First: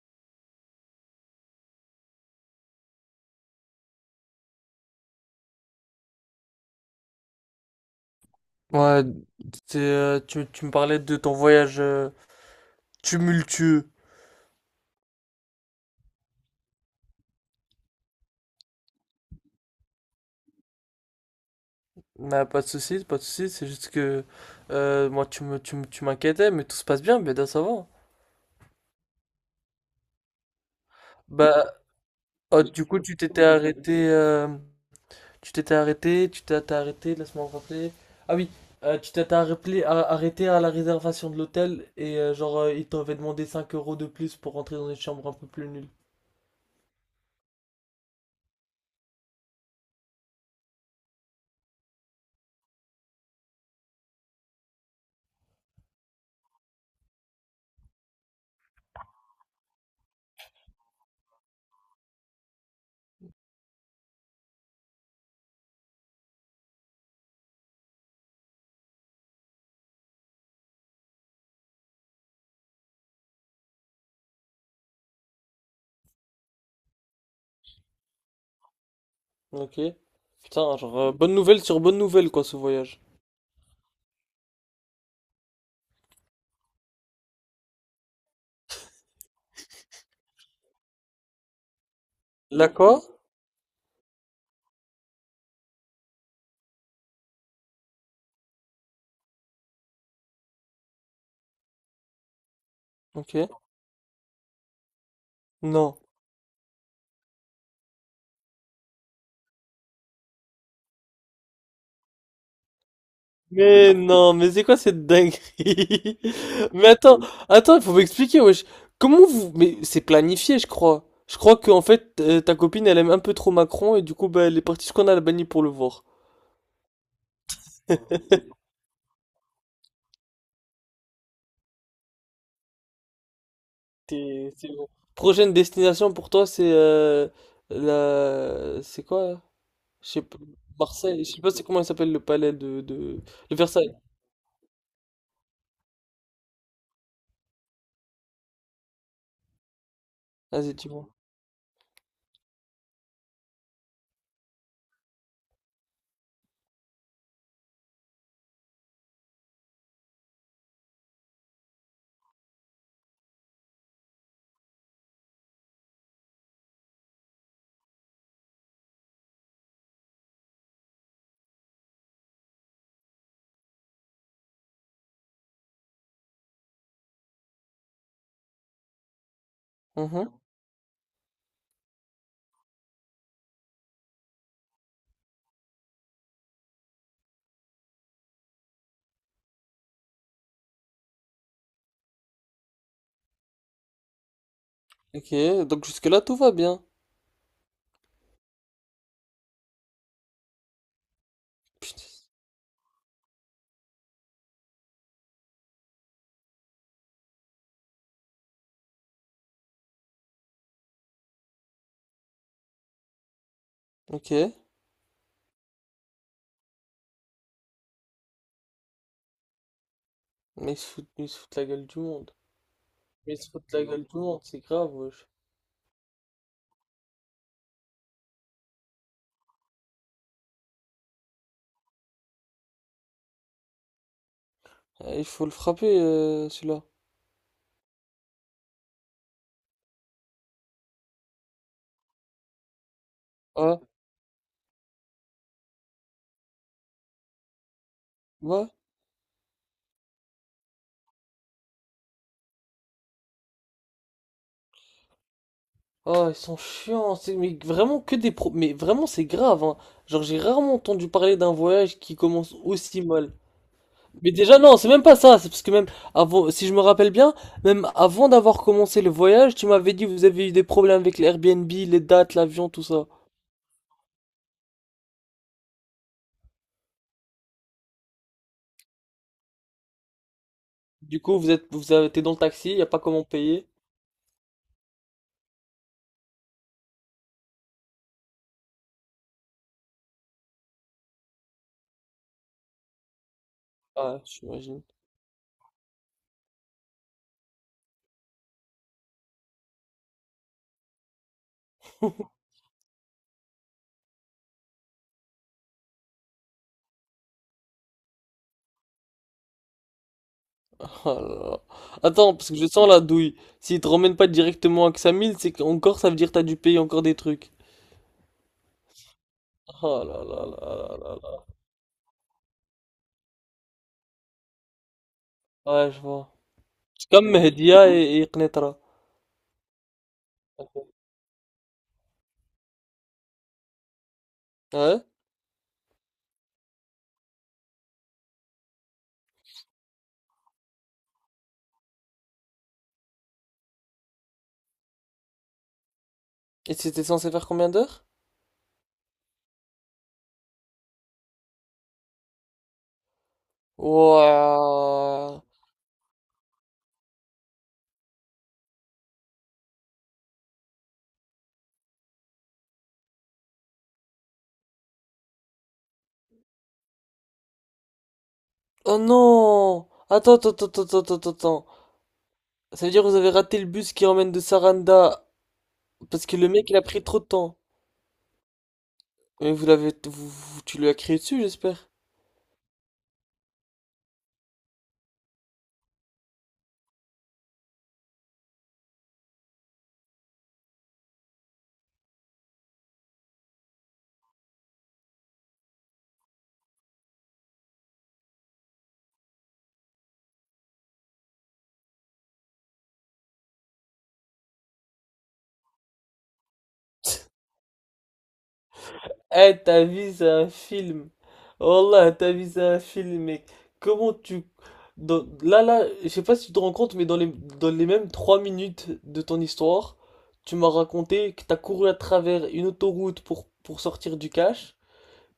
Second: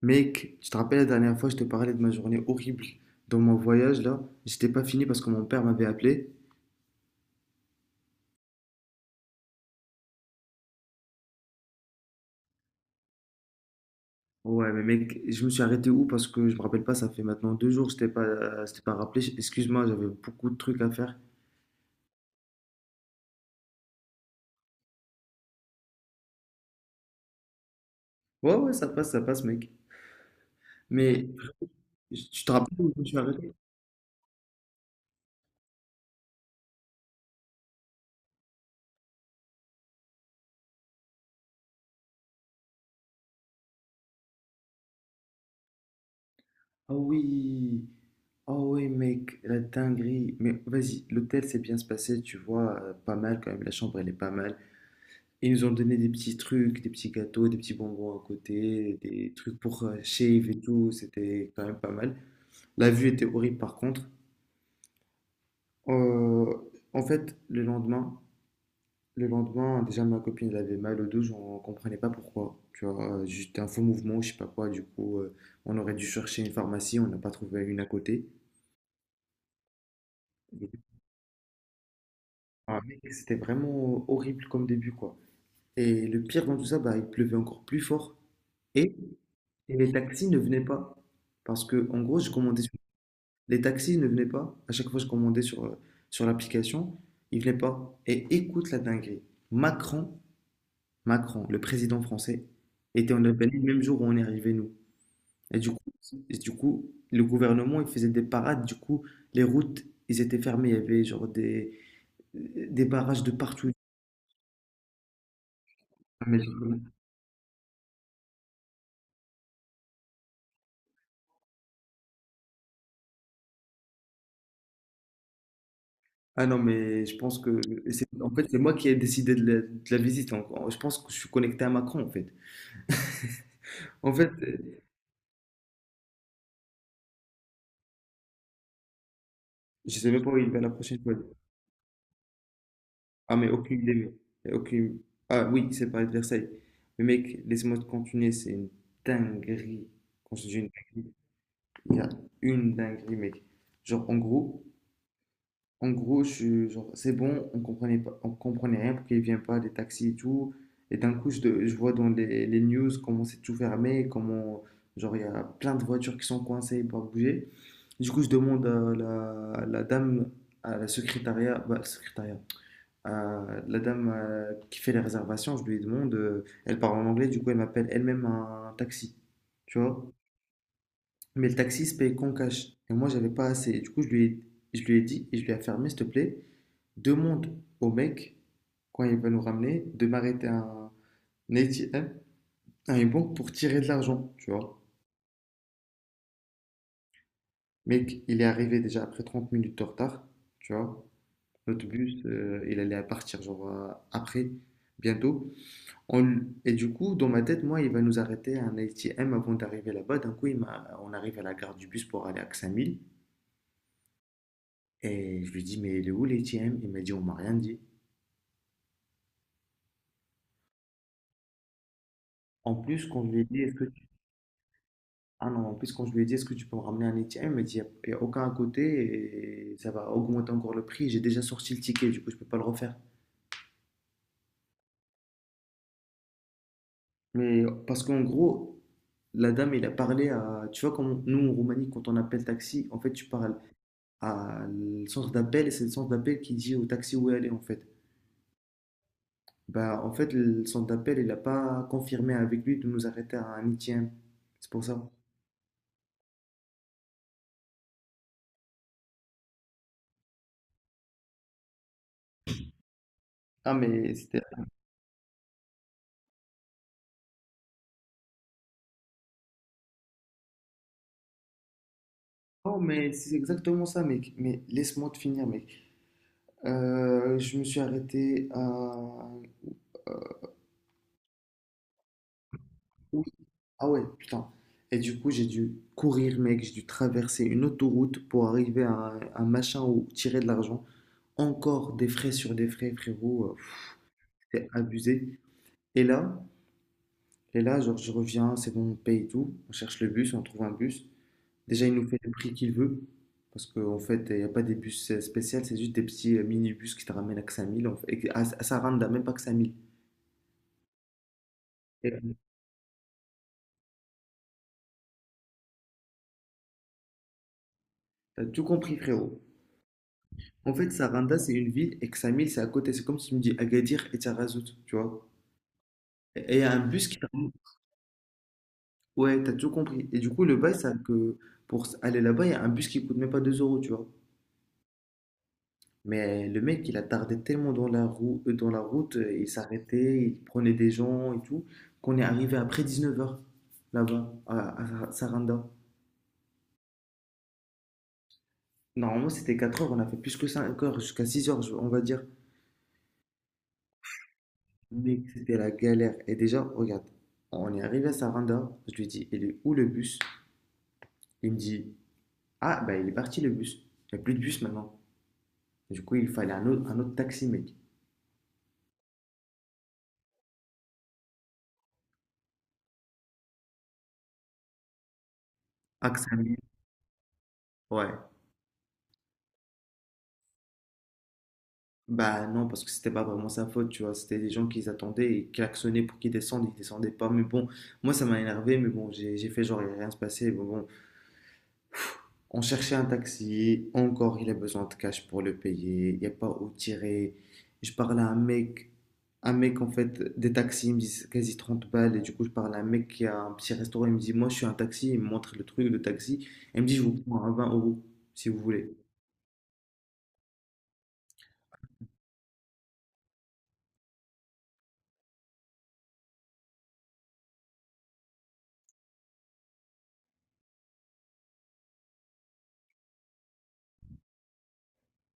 Mec, tu te rappelles la dernière fois, je te parlais de ma journée horrible dans mon voyage là. J'étais pas fini parce que mon père m'avait appelé. Ouais, tu me parlais de ton voyage tumultueux. Ouais, mais mec, je me suis arrêté où parce que je me rappelle pas, ça fait maintenant deux jours que je t'ai pas rappelé. Excuse-moi, j'avais beaucoup de trucs à faire. Bah, pas de soucis, pas de soucis, c'est juste que moi tu m'inquiétais, mais tout se passe bien, bien ça va. Ouais, ouais, ça passe, mec. Mais Bah, tu te oh, rappelles du où je coup me tu suis t'étais arrêté? arrêté, tu t'es arrêté, laisse-moi me rappeler. Ah oui, arrêté à la réservation de l'hôtel et genre ils t'avaient demandé 5 € de plus pour rentrer dans une chambre un peu plus nulle. Ah oui, ah oui, mec, la dinguerie. Mais vas-y, l'hôtel s'est bien se passé, tu vois, pas mal quand même. La chambre, elle est pas mal. Ils nous ont donné des petits trucs, des petits gâteaux, des petits bonbons à côté, des trucs pour shave et tout. C'était quand même pas mal. La vue était horrible par contre. Euh, en fait, le lendemain, déjà ma copine elle avait mal au dos, j'en comprenais pas pourquoi. Tu vois, juste un faux mouvement, je sais pas quoi. Du coup, on aurait dû chercher une pharmacie, on n'a pas trouvé une à côté. Ok. Putain, genre bonne nouvelle sur bonne nouvelle quoi ce Ah, mec, voyage. c'était vraiment horrible comme début, quoi. Et le pire dans tout ça, bah, il pleuvait encore plus fort. Et Et les taxis ne venaient pas. Parce que, en gros, je commandais sur... D'accord. Les taxis ne venaient pas. À chaque fois, je commandais sur, sur l'application. Ils venaient pas. Et écoute la dinguerie. Macron, Macron, le président français, était en Ok. Albanie le même jour où on est arrivé, nous. Et du coup, Non. et du coup, le gouvernement, il faisait des parades. Du coup, les routes, ils étaient fermés. Il y avait genre des barrages de partout. Mais non, mais c'est quoi cette dinguerie? Ah, Mais Mais je- attends, attends, il faut m'expliquer, wesh. Comment vous... Mais c'est planifié, je crois. Je crois que en fait, ta copine, elle aime un peu trop Macron et du coup, bah, elle est partie jusqu'en Albanie pour le voir. Ah non, mais je pense que... En fait, c'est moi qui ai décidé de la visite. Je pense que je suis connecté à Macron, en fait. En fait, C'est bon. Prochaine destination pour toi, C'est quoi, là? je Je sais même sais pas où pas. il va la prochaine fois. Marseille. Je sais pas c'est comment il s'appelle le palais de, Ah, mais de aucune Versailles. idée, mais aucune... Ah oui, c'est Paris de Versailles. Mais mec, laisse-moi te continuer, c'est une dinguerie. Quand je dis une Vas-y, dis-moi. dinguerie, il y a une dinguerie, mec. Genre, en gros, je suis genre, c'est bon, on comprenait pas, on comprenait rien, pourquoi il vient pas, des taxis et tout. Et d'un coup, je vois dans les news comment c'est tout fermé, comment, genre, il y a plein de voitures qui sont coincées, pas bouger. Du coup, je demande à la, la dame, à la secrétariat, bah, secrétariat, à la dame qui fait les réservations, je lui demande, elle parle en anglais, du coup, elle m'appelle elle-même un taxi, tu vois. Mhm. Mais le taxi se paye qu'en cash. Et moi, j'avais pas assez. Du coup, je lui ai dit, et je lui ai affirmé, s'il te plaît demande au mec, quand il va nous ramener, de m'arrêter à un ATM, à une banque pour tirer de l'argent, tu vois. Ok, donc jusque-là, tout va bien. Mec, il est arrivé déjà après 30 minutes de retard, tu vois. Notre Putain, bus, il allait partir genre après, bientôt. Et du coup, dans ma tête, moi, il va nous arrêter à un ATM avant d'arriver là-bas. D'un coup, on arrive à la gare du bus pour aller à Xamil. ok. Et je lui dis, mais il est où l'ATM? Il m'a dit, on m'a rien dit. Mais ils se foutent la gueule du monde. En plus, quand je Mais lui il ai se dit, fout est-ce de la que gueule tout le monde, c'est grave, wesh. Ah non, En plus, quand je lui ai dit, est-ce que tu peux me ramener un étier? Il m'a dit, il n'y a, y a aucun à côté et ça va augmenter encore le prix. J'ai déjà sorti le ticket, du coup, je peux pas le refaire. Ah, il faut le frapper, celui-là. Mais parce qu'en gros, la dame, il a parlé à. Tu vois, comme nous, en Roumanie, quand on appelle taxi, en fait, tu parles Ah, à le centre d'appel et c'est le centre d'appel qui dit au taxi où aller, en fait. ouais. Bah, en fait, le centre d'appel, il n'a pas confirmé avec lui de nous arrêter à un étier. C'est pour ça. Ah, ils sont chiants, c'est mais vraiment que des Mais vraiment, c'est grave, hein. Genre, j'ai rarement entendu parler d'un voyage qui commence aussi mal. Ah, mais Mais c'était. déjà, non, c'est même pas ça, c'est parce que même avant, si je me rappelle bien, même avant d'avoir commencé le voyage, tu m'avais dit que vous avez eu des problèmes avec les Airbnb, les dates, l'avion, Oh, tout ça. mais c'est exactement ça, mec. Mais laisse-moi te finir, mec. Je me suis arrêté à... Du coup, vous avez été dans le taxi, y a pas Oui. comment payer. Ah ouais, putain. Et du coup, j'ai dû courir, mec. J'ai dû traverser une autoroute pour arriver à un machin où tirer de l'argent. Encore des frais sur des frais, frérot. Ah, C'est j'imagine. abusé. Et là, et là, genre, je reviens, c'est bon, on paye tout. On cherche le bus, on trouve un bus. Déjà, il nous fait le prix qu'il veut. Parce qu'en fait, il n'y a pas des bus spéciaux, c'est juste des petits minibus qui te ramènent à 5000. En fait, à Saranda, même pas que 5000. Oh là là. Et, euh, Attends, parce que je sens la douille. S'il te ramène pas directement à Xamil, c'est qu'encore ça veut dire que t'as dû payer encore des trucs. T'as tout compris, frérot. Oh là là En fait, là là Saranda, là c'est une ville et Ksamil, c'est à côté. C'est comme si tu me dis Agadir et Tarazout, tu vois. là. Ouais, je vois. Et il y a un bus C'est qui te comme ramène- Mehdia et, Qnetra. Ouais, t'as tout compris. Et du coup, le bail, c'est que pour aller là-bas, il y a un bus qui coûte même pas 2 euros, tu vois. Ouais? Mais le mec, il a tardé tellement dans la roue, dans la route, il s'arrêtait, il prenait des gens et tout, qu'on est arrivé après 19h là-bas, à Saranda. Et c'était censé faire combien d'heures? Normalement, c'était 4 heures, on a fait plus que 5 heures, jusqu'à 6 heures, on va dire. Mec, Ouah. c'était la galère. Et déjà, regarde, on est arrivé à Saranda. Je lui dis, il est où le bus? Il me dit, ah, bah, il est parti le bus. Il n'y a plus de bus maintenant. Du coup, il fallait un autre taxi, mec. Oh non! Attends, attends, attends, attends, attends, attends. Ça veut dire que vous avez raté le bus qui emmène de Saranda parce que le Axamil. mec il a pris trop de temps. Ouais. Mais vous l'avez, vous, vous- tu lui as crié dessus, j'espère. Bah, non, parce que c'était pas vraiment sa faute, tu vois. C'était des gens qui attendaient et klaxonnaient pour qu'ils descendent. Ils descendaient pas. Mais bon, moi, ça m'a énervé. Mais bon, j'ai fait genre, il n'y a rien se passé. Bon, bon, on cherchait un taxi, encore il a besoin de cash pour le payer, il n'y a pas où tirer. Je parle à un mec en fait, des taxis, il me dit quasi 30 balles, et du coup je parle à un mec qui a un petit restaurant, il me dit moi je suis un taxi, il me montre le truc, le taxi, et il me dit je vous prends à 20 euros si vous voulez. Eh, ta vie, c'est un film. Oh là, ta vie, c'est un film, mec. Comment tu... Là, là, je sais pas si tu te rends compte, mais dans les mêmes 3 minutes de ton histoire, tu m'as raconté que t'as couru à travers une autoroute pour sortir du cash,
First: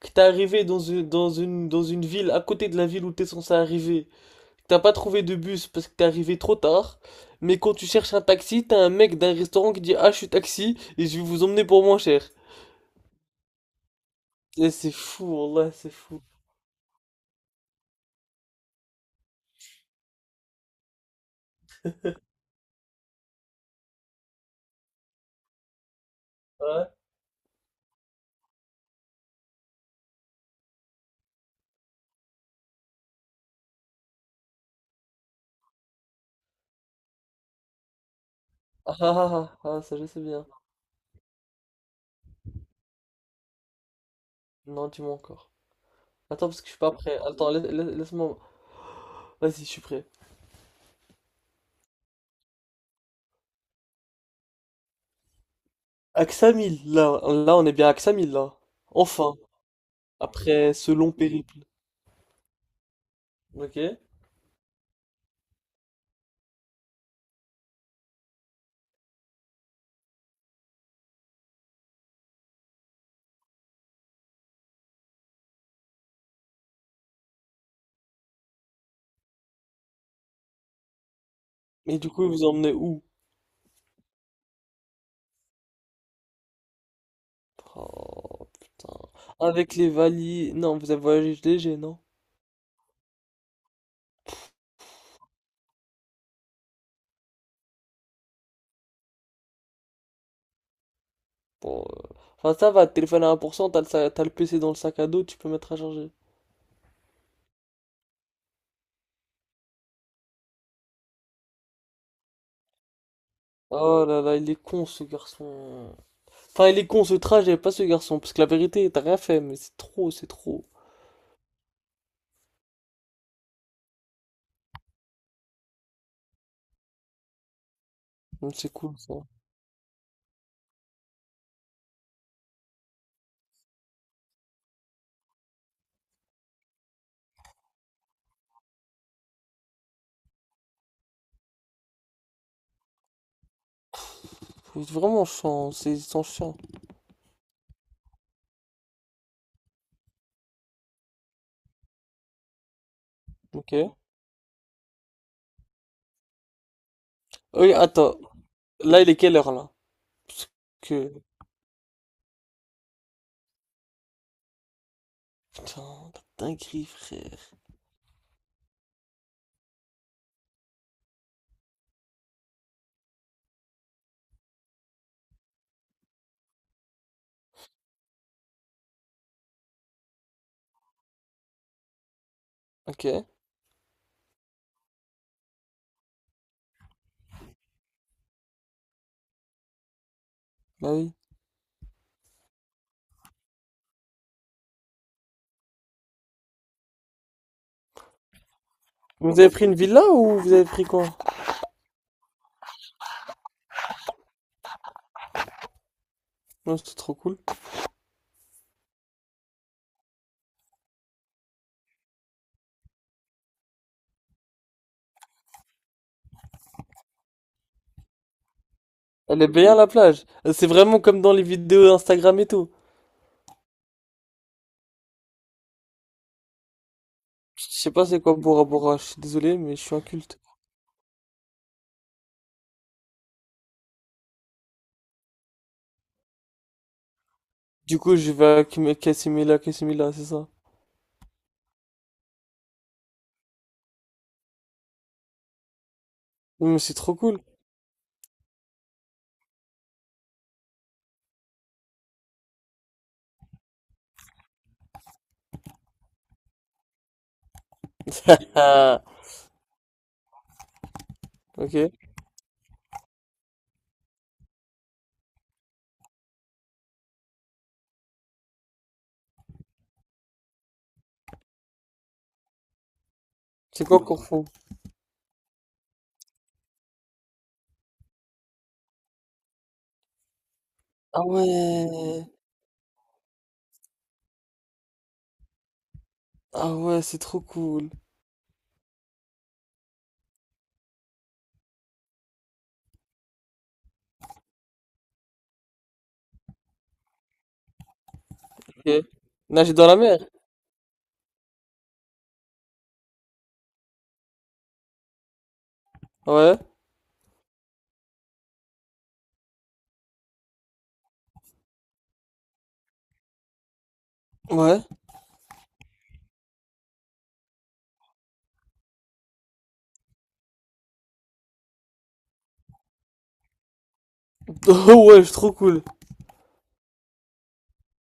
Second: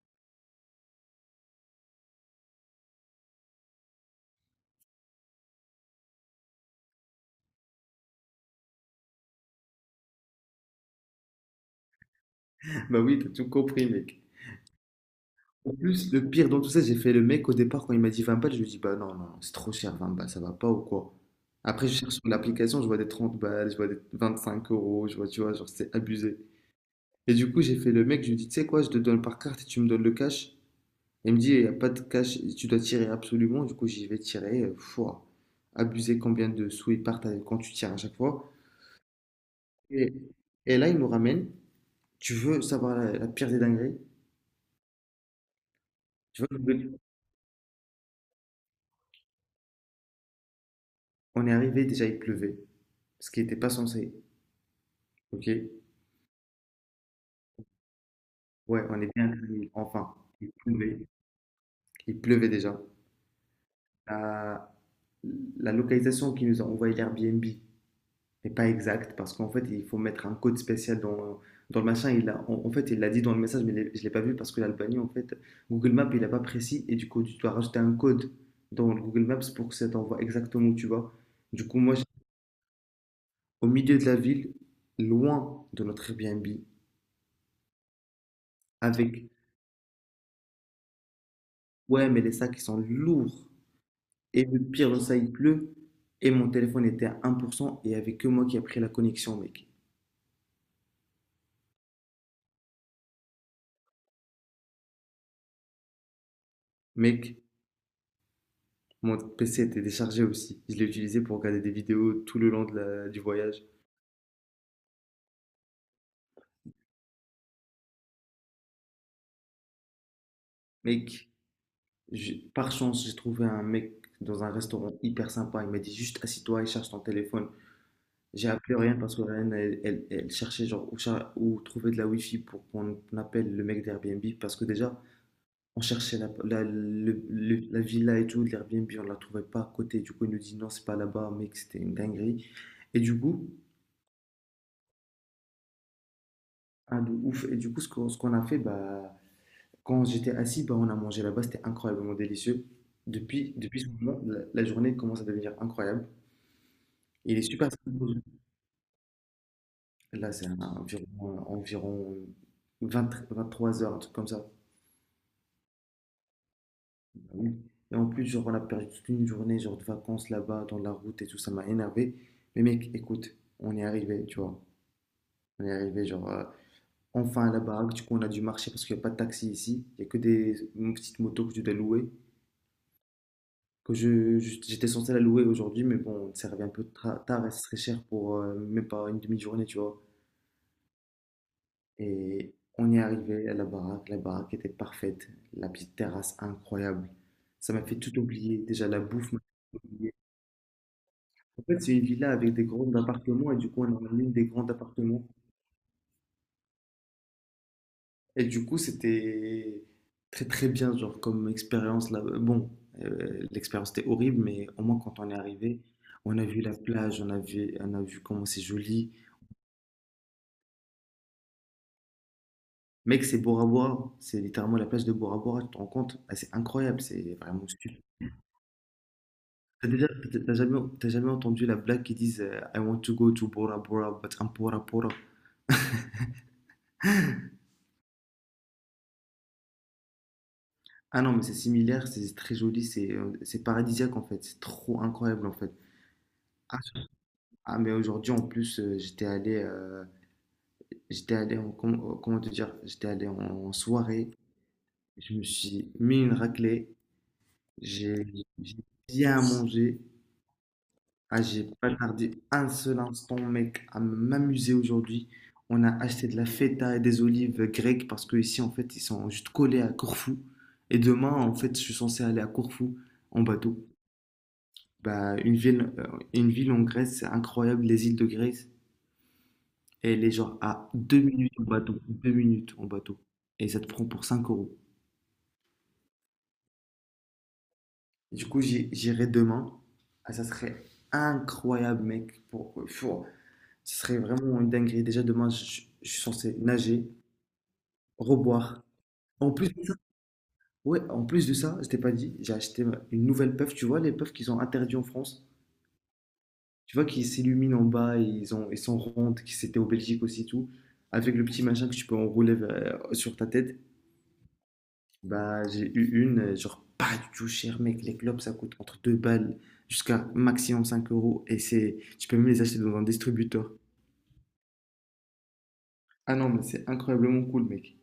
que t'es arrivé dans une ville à côté de la ville où t'es censé arriver, que t'as pas trouvé de bus parce que t'es arrivé trop tard, mais quand tu cherches un taxi, t'as un mec d'un restaurant qui dit « Ah, je suis taxi et je vais vous emmener pour moins cher ». Bah oui, t'as tout compris mec. Eh, c'est fou, En là, c'est plus, fou. le pire dans tout ça, j'ai fait le mec au départ quand il m'a dit 20 balles, je lui ai dit bah non, non, non, c'est trop cher 20 balles, ça va pas ou quoi? Après je cherche sur l'application, je vois des 30 balles, je vois des 25 euros, je vois, tu vois, genre c'est abusé. Ouais. Et du coup, j'ai fait le mec, je lui ai dit, tu sais quoi, je te donne par carte et tu me donnes le cash. Il me dit, il n'y a pas de cash, tu dois tirer absolument. Du coup, j'y vais tirer. Fouah, abuser combien de sous ils partent avec- quand tu tires à chaque fois. Ah ah ah, ah, ah, ça je Et, sais bien. et là, il nous ramène. Tu veux savoir la, la pire des dingueries? Non, dis-moi encore. Tu Attends, vois, parce que je suis pas prêt. Attends, laisse-moi. Vas-y, je suis prêt. on est arrivé, déjà, il pleuvait. Ce qui n'était pas censé. Ok? Axamil, là, là, on est bien à Axamil, là. Ouais, on est bien Enfin, arrivé. Enfin, il après ce pleuvait. long périple. Il pleuvait déjà. Ok. La, la localisation qui nous a envoyé l'Airbnb, mais pas exact, parce qu'en fait, il faut mettre un code spécial dans, dans le machin. Il a, en fait, il l'a dit dans le message, mais je ne l'ai pas vu parce que l'Albanie, en fait, Google Maps, il n'a pas précis, et du coup, tu dois rajouter un code dans le Google Maps pour que ça t'envoie exactement où tu vas. Du coup, moi, Et j'étais du coup, vous vous emmenez où? au milieu de la ville, loin de notre Airbnb, Oh, putain. avec, Avec les valises. Non, vous avez voyagé léger, non? ouais, mais les sacs, ils sont lourds. Et le pire dans ça, il pleut, et mon téléphone était à 1%, et il n'y avait que moi qui a pris la connexion, mec. Bon, enfin, ça va, téléphone à 1%, t'as le PC dans le sac à dos, tu peux mettre à charger. Mec, mon PC était déchargé aussi. Je l'ai utilisé pour regarder des vidéos tout le long de du voyage. Oh là là, il est con ce garçon. Enfin, il est con ce trajet, pas ce garçon, parce que la vérité, t'as rien fait, mais c'est trop, c'est trop. Mec, par chance, j'ai trouvé un mec dans un restaurant hyper sympa. Il m'a dit juste assis-toi et cherche ton téléphone. J'ai Donc, c'est appelé rien cool ça. parce que Ryan, elle cherchait genre où, cher où trouver de la wifi pour qu'on appelle le mec d'Airbnb parce que déjà, on cherchait la, la villa et tout, de l'Airbnb, on la trouvait pas à côté. Du coup, il nous dit non, c'est pas là-bas, mec, c'était une dinguerie. Et du coup, Faut vraiment chiant, c'est sans chiant. un de ouf. Et du coup, ce qu'on a fait, bah, quand j'étais assis, bah, on a mangé là-bas, c'était incroyablement délicieux. Depuis ce Ok. moment, la journée commence à devenir incroyable. Il est super Oui, sympa. attends, là il est quelle heure là? Là, c'est Parce que. environ, environ 20 23 heures, un truc comme ça. Putain, la dinguerie frère. Oui. Et en plus, genre, on a perdu toute une journée, genre, de vacances là-bas, dans la route et tout, ça m'a énervé. Mais mec, écoute, on est arrivé, tu vois. On est arrivé, genre, enfin à la baraque. Du coup, on a dû marcher parce qu'il n'y a pas de taxi ici. Il n'y a que des petites motos que tu dois louer. Ok, J'étais censé la louer aujourd'hui, mais bon, ça revient un peu tard et ce serait cher pour même pas une demi-journée, tu vois. bah oui. Et on est arrivé à la baraque était parfaite, la petite terrasse incroyable. Ça m'a fait tout oublier, déjà la bouffe m'a Vous avez pris une fait tout villa oublier. ou vous avez pris quoi? En fait, c'est une villa avec des grands appartements et du coup, on a ramené des grands appartements. Non, c'est trop cool. Et du coup, c'était très très bien, genre comme expérience là. Bon, l'expérience était horrible, mais au moins quand on est arrivé, on a vu la plage, on a vu comment c'est joli. Elle est bien la plage. C'est vraiment comme dans les vidéos Instagram et tout. Mec, c'est Bora Bora. C'est littéralement la plage de Bora Bora, tu te rends compte? Ah, c'est incroyable, c'est vraiment Je sais stupide. pas c'est quoi Bora Bora, je suis désolé, mais je T'as suis déjà, inculte. t'as jamais entendu la blague qui disent I want to go to Bora Bora, but I'm Bora Bora. Du coup, je vais à Casimila, Casimila, c'est ça. Ah non, mais c'est similaire, c'est très joli, c'est paradisiaque en fait, c'est trop incroyable en fait. Non, Ah, mais c'est trop cool. ah, mais aujourd'hui en plus, j'étais allé en, comment te dire, j'étais allé en soirée, je me suis mis une raclée, j'ai j'ai bien mangé. Ah, j'ai Ok. pas tardé un seul instant, mec, à m'amuser aujourd'hui. On a acheté de la feta et des olives grecques parce que ici, en fait, ils sont juste collés à Corfou. Et demain, en fait, je suis censé aller à Corfou en bateau. C'est quoi, cool, qu'on fond? Bah, une ville en Grèce, c'est incroyable, les îles de Grèce. Et elle est genre à deux Ah minutes en bateau, ouais. 2 minutes en bateau. Et ça te prend pour 5 euros. Ah ouais, c'est trop cool. Du coup, j'irai demain. Ah, ça serait incroyable, mec. Pour- Ce serait vraiment une dinguerie. Déjà, demain, je suis censé nager, reboire. Ok. En plus Nager de dans ça, la mer? ouais, en plus de ça, je t'ai pas dit, j'ai acheté une nouvelle puff. Tu vois, les puffs qu'ils ont interdits en France. Ouais. Tu vois, qui s'illuminent en bas et ils sont rondes, qui c'était au Belgique aussi, tout. Avec le petit machin que tu peux enrouler sur ta tête. Ouais. Bah, j'ai eu une, genre pas du tout cher, mec. Les globes, ça coûte entre 2 balles jusqu'à maximum 5 euros. Tu peux même les acheter dans un distributeur. Oh ouais, c'est trop cool. Ah non, mais c'est incroyablement cool, mec.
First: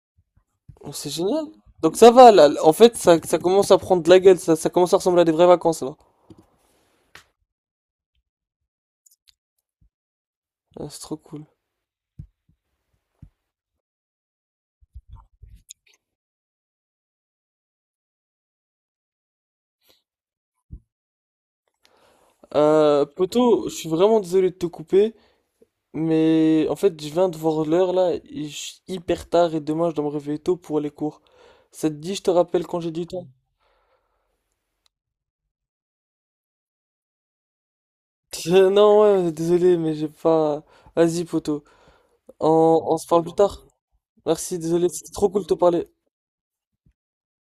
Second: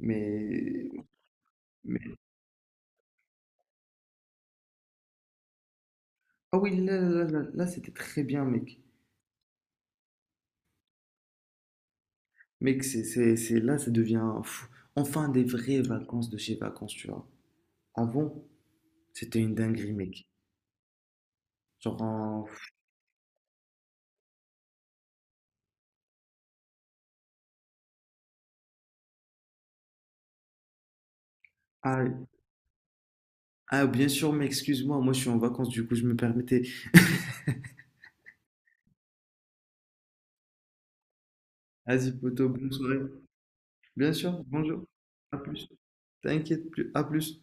Mais Oh, c'est génial. Donc ça va là. En fait, ça commence à prendre de la gueule. Ça commence à ressembler à des vraies vacances là. Ah oui, là, là, là, là, c'était très bien, mec. Ah, c'est trop cool. Mec, là, ça devient enfin des vraies vacances de chez vacances, tu vois. Avant, c'était une dinguerie, mec. Genre, Poto, je suis vraiment désolé de te couper, mais en fait, je viens de voir l'heure là. Il est hyper tard et demain, je dois me réveiller tôt pour les cours. Ça te ah, dit, je te rappelle quand j'ai du temps? ah, bien sûr, mec, excuse-moi, moi je suis en vacances, du coup, je me permettais. Non, ouais, désolé, mais j'ai pas. Vas-y, poto. Vas-y, poto, bonne On soirée. se parle plus tard. Bien sûr, Merci, bonjour, désolé, c'était trop à cool de te plus. parler. T'inquiète plus, à plus.